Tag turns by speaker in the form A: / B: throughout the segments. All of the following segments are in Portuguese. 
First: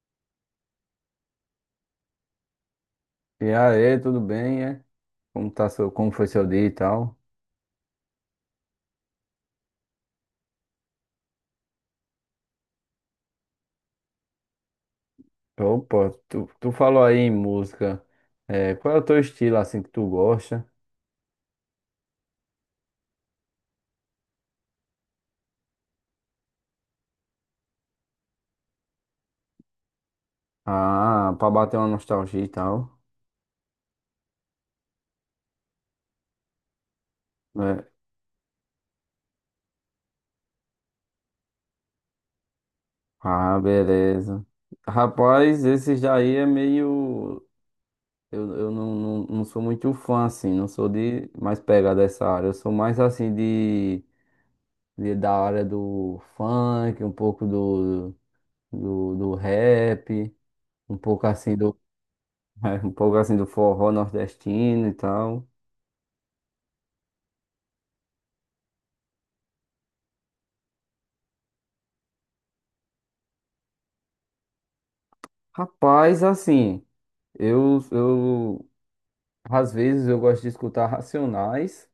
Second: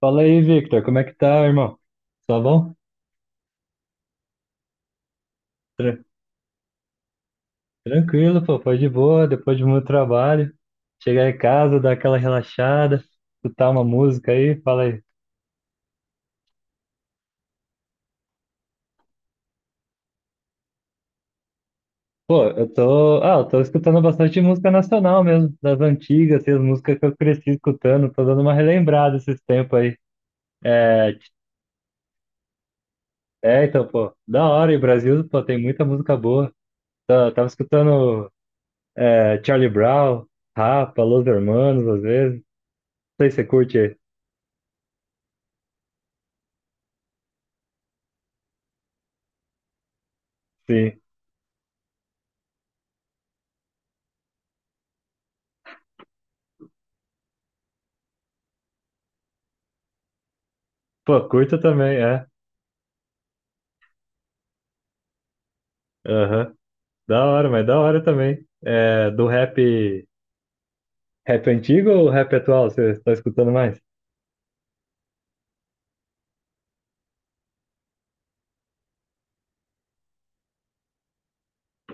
A: Fala aí, Victor, como é que tá, irmão? Tá bom?
B: E aí, tudo bem, é?
A: Tra-
B: Como foi seu dia e tal?
A: Tranquilo, pô, foi de boa, depois de muito trabalho. Chegar em casa, dar aquela relaxada, escutar uma música aí, fala aí.
B: Opa, tu falou aí em música. É, qual é o teu estilo assim que tu gosta?
A: Pô, eu tô escutando bastante música nacional mesmo, das antigas, assim, as músicas que eu cresci escutando, tô dando uma relembrada esses tempos aí. É,
B: Ah, pra bater uma nostalgia e tal,
A: então, pô, da hora, e o Brasil, pô, tem muita música boa. Tava
B: né?
A: escutando Charlie Brown, Rapa, Los Hermanos, às vezes. Não sei se você
B: Ah,
A: curte,
B: beleza. Rapaz, esses daí é meio. Eu não sou muito fã, assim, não sou
A: sim.
B: de mais pegada dessa área. Eu sou mais assim de da área do funk, um pouco do rap, um pouco
A: Pô,
B: assim
A: curto também, é.
B: Um pouco assim do forró nordestino e tal.
A: Aham. Da hora, mas da hora também. É, do rap, rap antigo ou rap atual? Você está escutando mais?
B: Rapaz, assim, eu às vezes eu gosto de escutar Racionais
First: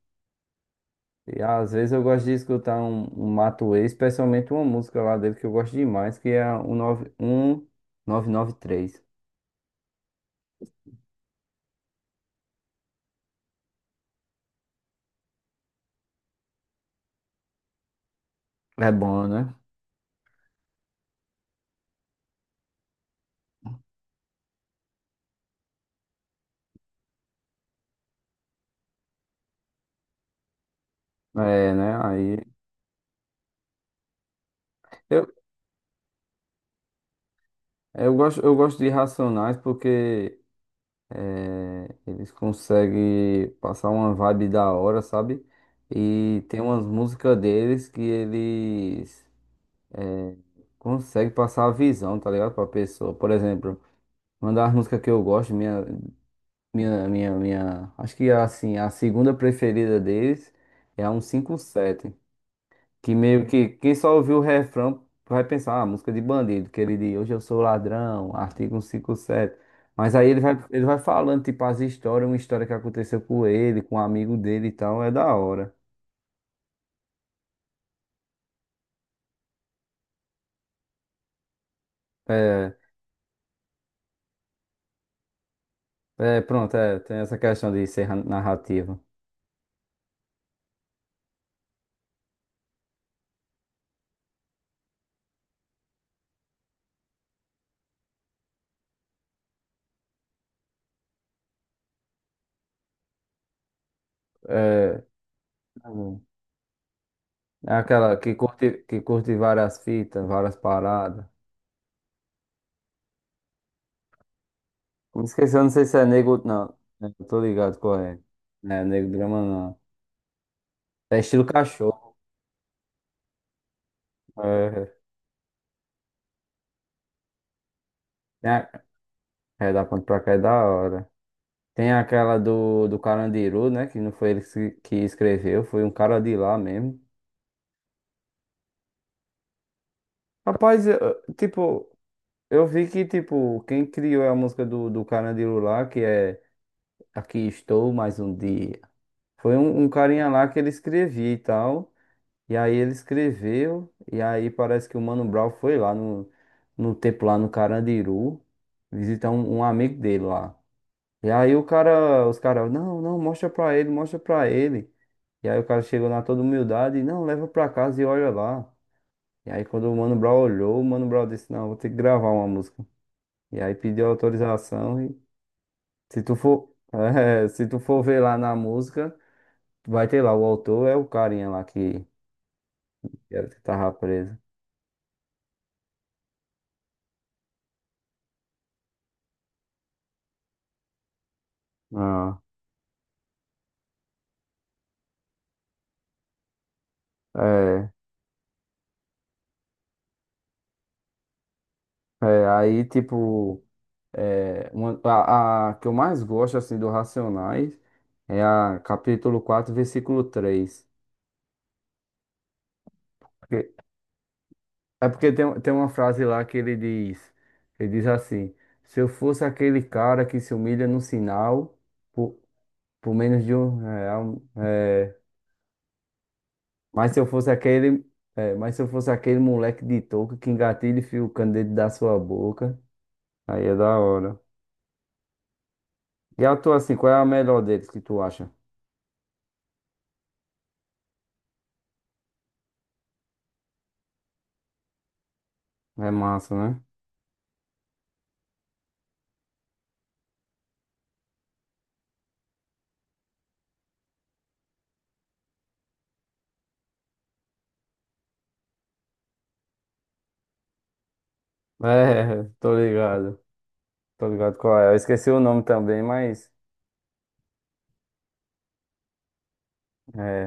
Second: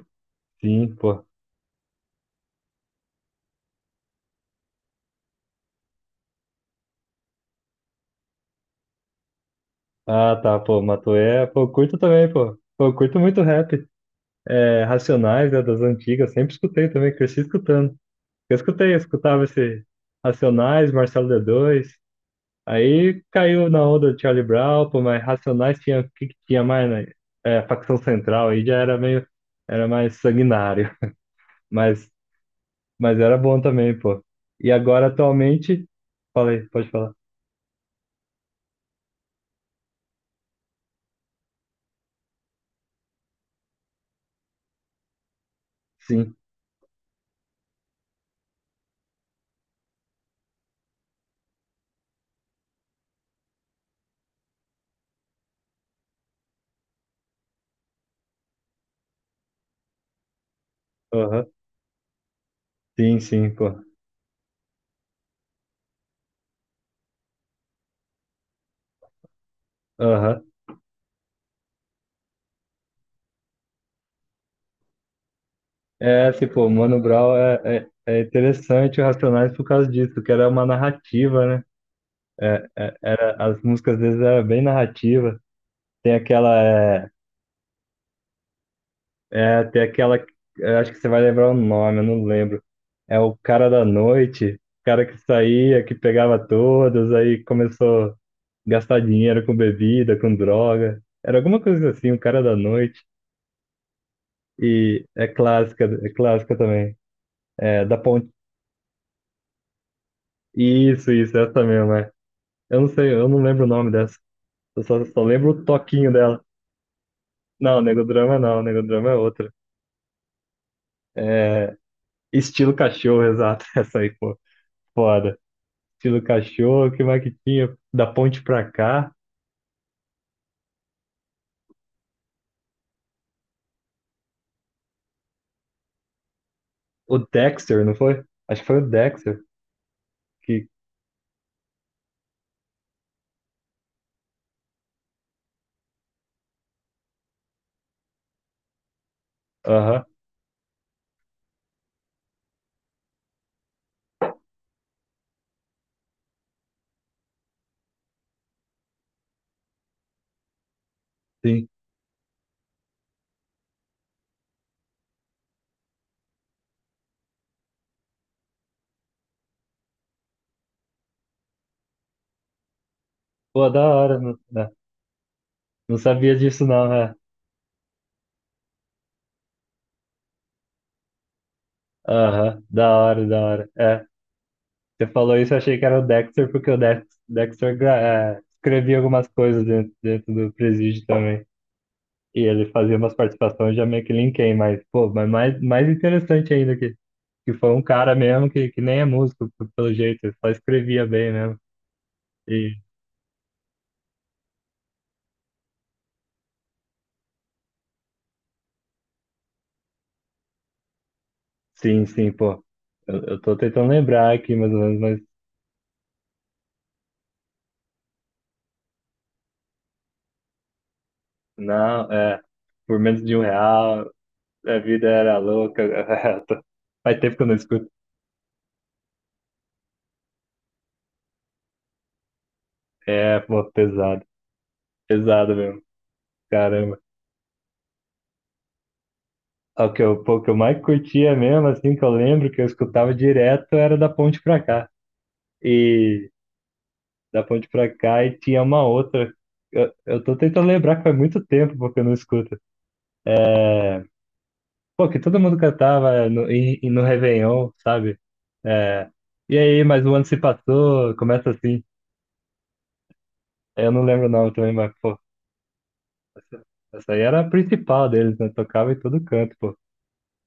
A: Sim, pô.
B: e às vezes eu gosto de escutar um Matuê, especialmente uma música lá dele que eu gosto demais, que é a 1993.
A: Ah, tá, pô, Matuê, pô, eu curto também, pô. Pô, eu curto muito rap. É, Racionais, né, das antigas, sempre escutei também, cresci escutando.
B: É
A: Eu
B: bom,
A: escutava
B: né?
A: esse Racionais, Marcelo d dois. Aí caiu na onda do Charlie Brown, pô, mas Racionais tinha, o que que tinha mais, né? É, facção central, aí já era meio, era mais sanguinário.
B: É, né?
A: Mas
B: Aí
A: Mas era bom também, pô. E agora,
B: eu,
A: atualmente. Falei, pode falar.
B: eu gosto de Racionais porque eles conseguem passar uma vibe da hora, sabe?
A: Sim,
B: E tem umas músicas deles que eles, é, conseguem passar a visão, tá ligado? Pra pessoa. Por exemplo, uma das músicas que eu gosto, acho que assim, a segunda preferida deles é a um
A: aham.
B: cinco sete. Que
A: Sim,
B: meio
A: sim,
B: que
A: pô.
B: quem só ouviu o refrão vai pensar, ah, música de bandido, que ele diz, hoje eu sou ladrão, artigo 157. Mas aí ele
A: Aham.
B: vai, ele vai falando, tipo, as histórias, uma história que aconteceu com ele, com um amigo dele e tal, é da hora.
A: É, assim, pô, Mano Brown é interessante o Racionais por causa disso, que era uma narrativa, né?
B: É,
A: Era, as músicas às vezes eram bem narrativa. Tem
B: é
A: aquela.
B: pronto, é,
A: É,
B: tem essa questão de ser narrativa.
A: é, tem aquela. Eu acho que você vai lembrar o nome, eu não lembro. É o cara da noite, o cara que saía, que pegava todos, aí começou. Gastar dinheiro com bebida, com droga. Era alguma coisa assim, o cara da noite. E
B: É,
A: é clássica também.
B: é
A: É, da
B: aquela
A: ponte.
B: que curte várias fitas, várias
A: Isso,
B: paradas.
A: isso, essa mesmo, é. Eu não sei, eu não lembro o nome dessa. Só
B: Me
A: lembro
B: esqueci, eu
A: o
B: não sei se é
A: toquinho
B: nego,
A: dela.
B: não. Eu tô ligado
A: Não,
B: qual é.
A: Negodrama não,
B: É,
A: Negodrama
B: nego
A: é
B: drama
A: outra.
B: não. É estilo
A: É,
B: cachorro.
A: estilo cachorro, exato. Essa aí, pô,
B: É.
A: foda. Estilo cachorro, o que mais que tinha? Da ponte
B: É.
A: pra cá.
B: É, da ponte pra cá é da hora. Tem aquela do Carandiru, né? Que não foi ele que escreveu, foi um cara de lá mesmo.
A: O Dexter, não foi? Acho que foi o Dexter que.
B: Rapaz, tipo, eu vi que, tipo, quem criou a música do Carandiru lá, que é Aqui Estou Mais Um Dia, foi um
A: Aham,
B: carinha lá que ele escrevia e tal. E aí ele escreveu, e aí parece que o Mano Brown foi lá no tempo lá no Carandiru, visitar um amigo dele lá. E aí o
A: sim.
B: cara, os caras, não, não, mostra pra ele, mostra pra ele. E aí o cara chegou na toda humildade, não, leva pra casa e olha lá. E aí quando o Mano Brown olhou, o Mano Brown disse, não, vou ter que gravar uma música. E
A: Pô,
B: aí
A: da
B: pediu
A: hora. Não,
B: autorização e
A: não
B: se tu
A: sabia disso,
B: for,
A: não, é.
B: se tu for ver lá na música, vai ter lá, o autor é o carinha lá
A: Aham, da hora, da
B: que
A: hora.
B: tava
A: É,
B: preso.
A: você falou isso, eu achei que era o Dexter, porque o Dexter, é, escrevia algumas coisas dentro, dentro do Presídio também.
B: Ah,
A: E ele fazia umas participações, já meio que linkei, mas, pô, mas mais, mais interessante ainda que foi um
B: é,
A: cara mesmo que nem é músico, pelo jeito, ele só escrevia bem mesmo.
B: é,
A: E
B: aí tipo. É, a que eu mais gosto assim do Racionais é a Capítulo 4, Versículo 3.
A: sim, sim, pô. Eu tô
B: Porque-
A: tentando lembrar aqui mais ou menos,
B: É
A: mas
B: porque tem uma frase lá que ele diz, assim, se eu fosse aquele cara que se humilha no sinal
A: não,
B: por,
A: é, por
B: por
A: menos de um
B: menos de um
A: real,
B: real,
A: a vida
B: é,
A: era louca.
B: mas
A: Faz
B: se eu
A: tempo que eu
B: fosse
A: não escuto.
B: aquele, mas se eu fosse aquele moleque de touca que engatilha e fia o candeeiro da sua boca,
A: É, pô,
B: aí é da
A: pesado.
B: hora.
A: Pesado mesmo.
B: E a tua assim,
A: Caramba.
B: qual é a melhor deles que tu acha?
A: É o que eu, pô, o que eu mais curtia mesmo, assim, que eu lembro que eu escutava direto era da ponte pra cá.
B: É
A: E
B: massa, né?
A: da ponte pra cá e tinha uma outra. Eu tô tentando lembrar que faz muito tempo porque eu não escuto. É, pô, que todo mundo cantava no Réveillon, sabe? É, e aí, mas o ano se passou, começa assim.
B: É, tô ligado.
A: Eu não lembro
B: Tô
A: o nome
B: ligado
A: também,
B: qual é.
A: mas,
B: Eu
A: pô,
B: esqueci o nome também, mas.
A: essa, essa aí era a principal deles, né? Tocava em todo canto, pô.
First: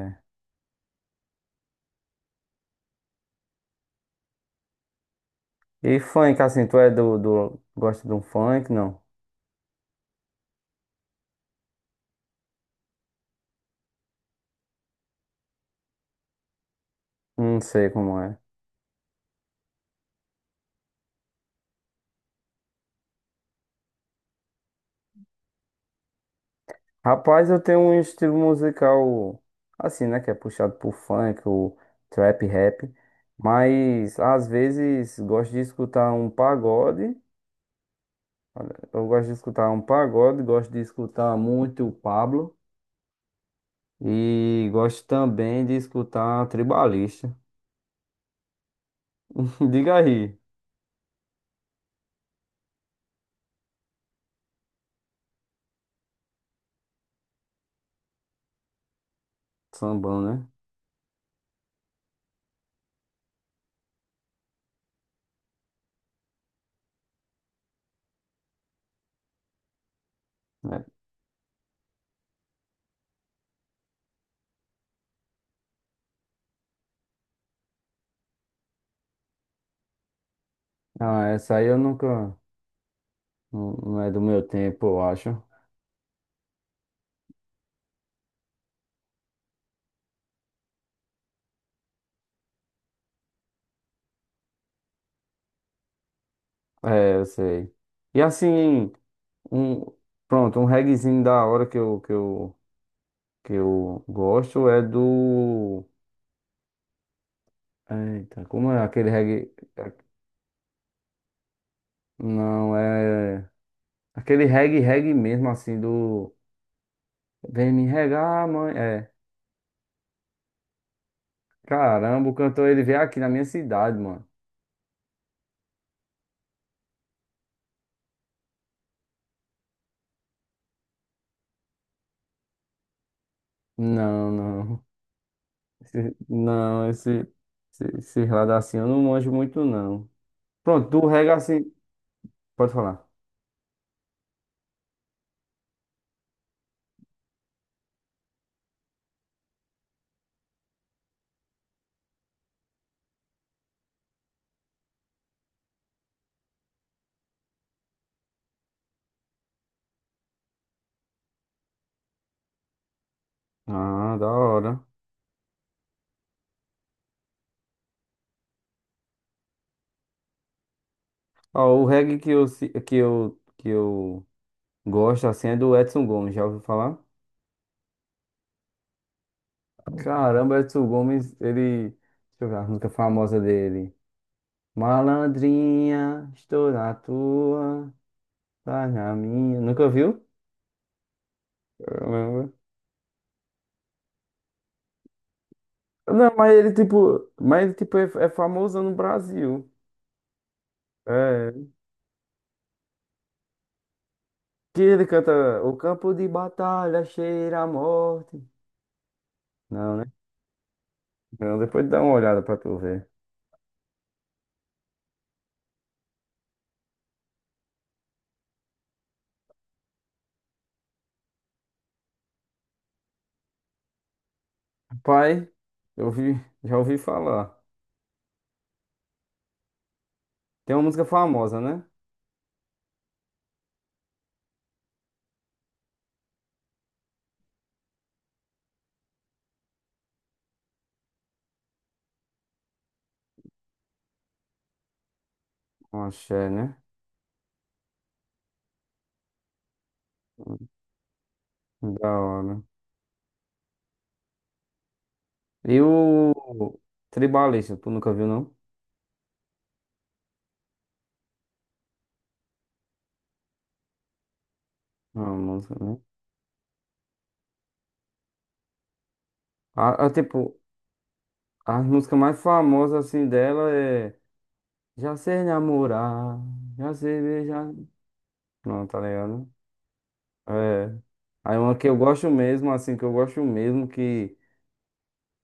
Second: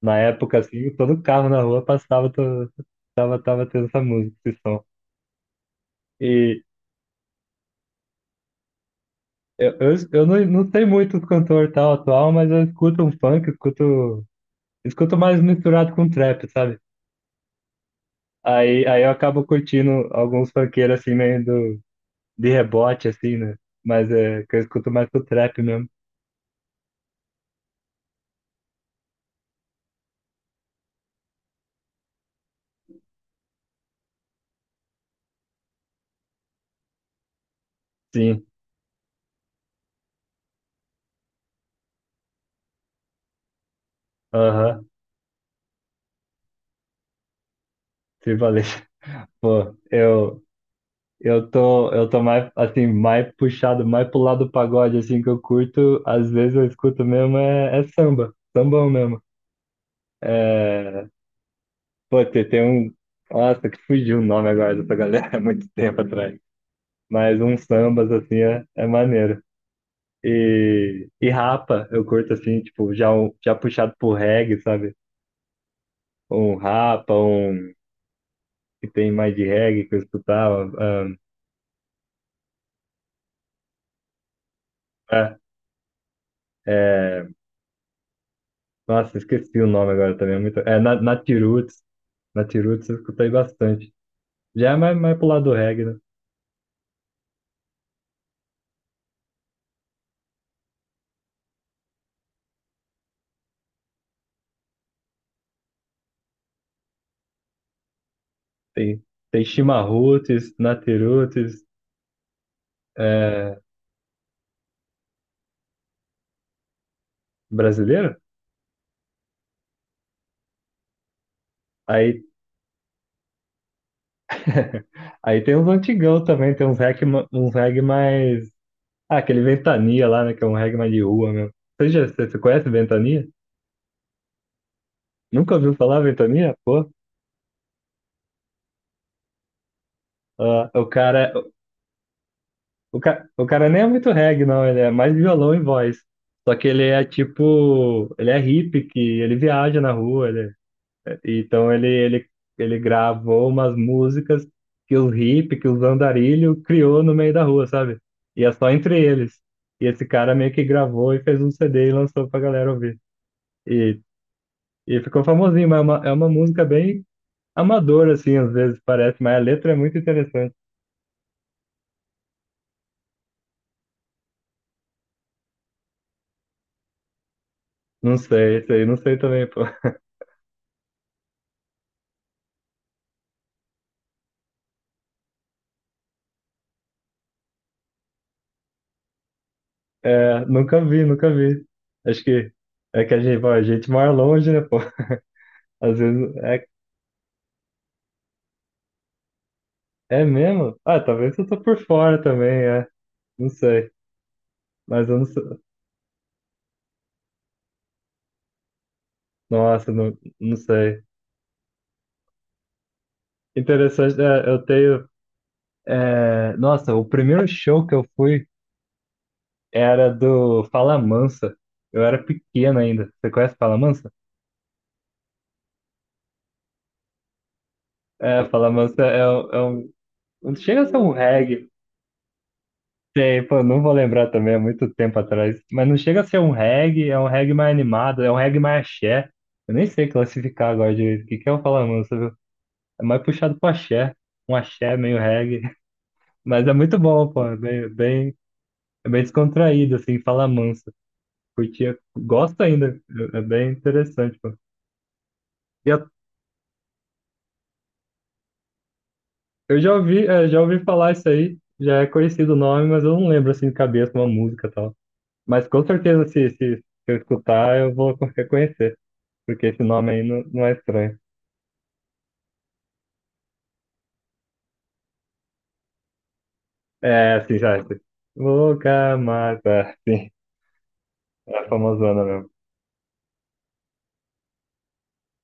A: Na época, assim, todo carro na rua passava, tava tendo essa música, esse som.
B: E funk,
A: E
B: assim, tu é do. Gosta de um funk? Não.
A: eu não sei muito do cantor tal atual, mas eu escuto um funk, escuto, escuto mais misturado com trap, sabe?
B: Não sei como é.
A: Aí eu acabo curtindo alguns funkeiros, assim, meio do, de rebote, assim, né? Mas é que eu escuto mais pro trap mesmo.
B: Rapaz, eu tenho um estilo musical assim, né? Que é puxado por funk, o trap rap. Mas às vezes gosto de escutar um pagode.
A: Sim,
B: Eu gosto de escutar um pagode, gosto de escutar muito o Pablo. E
A: aham,
B: gosto também de escutar tribalista.
A: se valeu. Pô,
B: Diga aí.
A: eu, eu tô mais, assim, mais puxado, mais pro lado do pagode, assim, que eu curto. Às vezes eu escuto mesmo, é samba, sambão mesmo.
B: Sambão, né?
A: É, pô, tem um, nossa, que fugiu o nome agora dessa galera, há muito tempo atrás. Mas uns sambas, assim, é maneiro.
B: É.
A: E rapa, eu curto, assim, tipo, já, já puxado pro reggae, sabe? Um rapa, um que tem mais de reggae que eu escutava.
B: Ah, essa aí eu nunca. Não é do meu tempo, eu
A: É,
B: acho.
A: é, nossa, esqueci o nome agora também. É, muito, é Natiroots. Natiruts eu escutei bastante. Já é mais, mais pro lado do reggae, né?
B: É, eu sei. E assim, um, pronto, um reggaezinho da hora que eu gosto é do. Eita, como é
A: Tem,
B: aquele
A: tem
B: reggae?
A: Chimarruts, Natiruts,
B: Não, é.
A: é,
B: Aquele reggae, reggae mesmo, assim, do. Vem me
A: brasileiro.
B: regar, mãe. É.
A: Aí,
B: Caramba, o cantor ele veio aqui na minha cidade, mano.
A: aí tem uns antigão também, tem uns reggae, uns reggae mais... Ah, aquele Ventania lá, né? Que é um reggae mais de rua mesmo. Você conhece Ventania?
B: Não, não.
A: Nunca ouviu falar Ventania?
B: Não,
A: Pô,
B: esse. Esse, esse lado assim eu não manjo muito, não.
A: ah, o
B: Pronto, do reggae
A: cara,
B: assim. Pode falar.
A: o cara nem é muito reggae, não. Ele é mais violão e voz. Só que ele é tipo... Ele é hippie, que ele viaja na rua, ele é... Então ele, ele, ele gravou umas músicas que os hippies, que os andarilho criou no meio da rua, sabe? E é só entre eles. E esse cara meio que gravou e fez um CD e lançou pra galera ouvir. E,
B: Ah, da hora.
A: e ficou famosinho, mas é é uma música bem amadora, assim, às vezes parece, mas a letra é muito interessante.
B: Ó, o reggae que eu, se- que eu gosto assim é do Edson Gomes, já ouviu falar?
A: Não sei, isso aí, não sei também, pô.
B: Caramba, Edson Gomes, ele. Deixa eu ver a música famosa dele. Malandrinha, estou na tua, tá na minha. Nunca viu?
A: É, nunca vi, nunca vi. Acho
B: Caramba.
A: que é que a gente, bom, a gente mora longe, né, pô? Às
B: Não,
A: vezes
B: mas
A: é,
B: ele tipo, mas ele tipo é famoso no Brasil.
A: é mesmo? Ah, talvez eu tô
B: É,
A: por fora também, é. Não sei.
B: que ele
A: Mas eu não sei.
B: canta O campo de batalha cheira a morte.
A: Nossa,
B: Não, né?
A: não, não sei.
B: Não, depois dá uma olhada pra tu ver.
A: Interessante, é, eu tenho. É, nossa, o primeiro show que eu fui era do Fala Mansa. Eu era pequeno ainda. Você conhece Fala Mansa?
B: Pai, eu vi, já ouvi falar.
A: É, Fala Mansa é, é um. Não
B: Tem
A: chega
B: uma
A: a ser
B: música
A: um
B: famosa,
A: reggae.
B: né?
A: Tem, pô, não vou lembrar também, é muito tempo atrás. Mas não chega a ser um reggae, é um reggae mais animado, é um reggae mais axé. Eu nem sei classificar agora direito. O que que é o Fala Mansa, viu? É mais puxado pro axé. Um axé meio reggae.
B: Um axé,
A: Mas é
B: né?
A: muito bom, pô. É bem, bem... É bem descontraído, assim, fala
B: Hum,
A: mansa. Curtia,
B: da
A: gosto
B: hora.
A: ainda, é bem interessante, pô.
B: E
A: E
B: o Tribalista, tu nunca viu, não?
A: eu já ouvi, é, já ouvi falar isso aí, já é conhecido o nome, mas eu não lembro, assim, de cabeça, uma música e tal.
B: Não, a
A: Mas
B: música,
A: com
B: né?
A: certeza, se eu escutar, eu vou reconhecer, porque esse
B: A,
A: nome
B: a,
A: aí não,
B: tipo,
A: não é estranho.
B: a música mais famosa, assim, dela é... Já sei namorar, já sei
A: É, assim,
B: beijar...
A: já, assim.
B: Não, tá
A: Boca
B: ligado?
A: Mata, sim,
B: É. Aí
A: é a
B: uma que eu
A: famosona
B: gosto
A: mesmo.
B: mesmo, assim, que eu gosto mesmo, que...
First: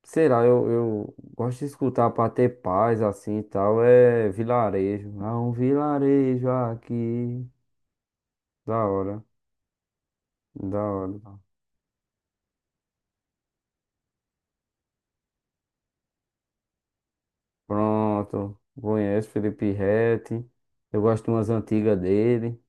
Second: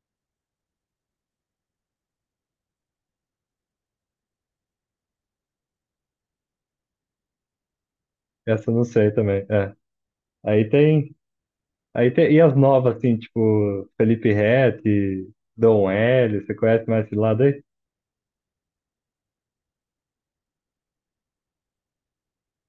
B: Sei lá, eu gosto de escutar pra ter paz assim e tal. É vilarejo. Há um vilarejo aqui.
A: Essa eu não
B: Da
A: sei
B: hora,
A: também, é. Aí
B: da
A: tem,
B: hora.
A: aí tem, e as novas, assim, tipo, Felipe Ret, Dom Hélio, você conhece mais esse lado aí?
B: Pronto. Conheço Felipe Ret. Eu gosto de umas antigas dele.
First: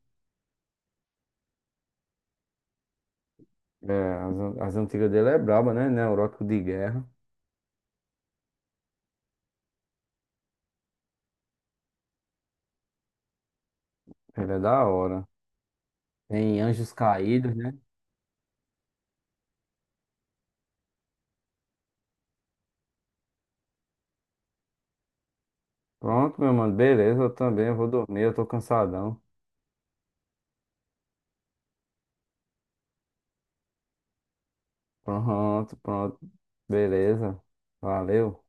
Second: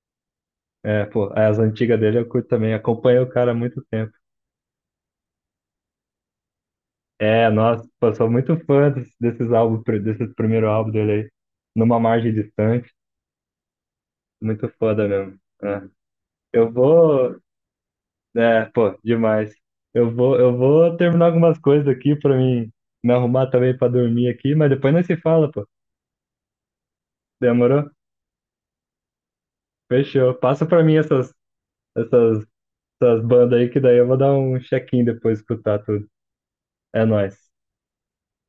A: É, pô, as antigas dele eu curto também, acompanho o cara há muito
B: É,
A: tempo.
B: as antigas dele é braba, né? Neurótico de guerra.
A: É, nossa, pô, sou muito fã desses álbuns, desses primeiro álbum dele aí, Numa Margem Distante,
B: Ele é
A: muito
B: da
A: foda
B: hora.
A: mesmo. É.
B: Tem
A: Eu
B: Anjos
A: vou,
B: Caídos, né?
A: é, pô, demais. Eu vou terminar algumas coisas aqui pra mim me arrumar também pra dormir aqui, mas depois nós se fala, pô.
B: Pronto, meu mano. Beleza, eu também
A: Demorou?
B: vou dormir. Eu tô cansadão.
A: Fechou. Passa pra mim essas, essas bandas aí que daí eu vou dar um check-in depois
B: Pronto,
A: escutar tudo.
B: pronto.
A: É
B: Beleza.
A: nóis.
B: Valeu.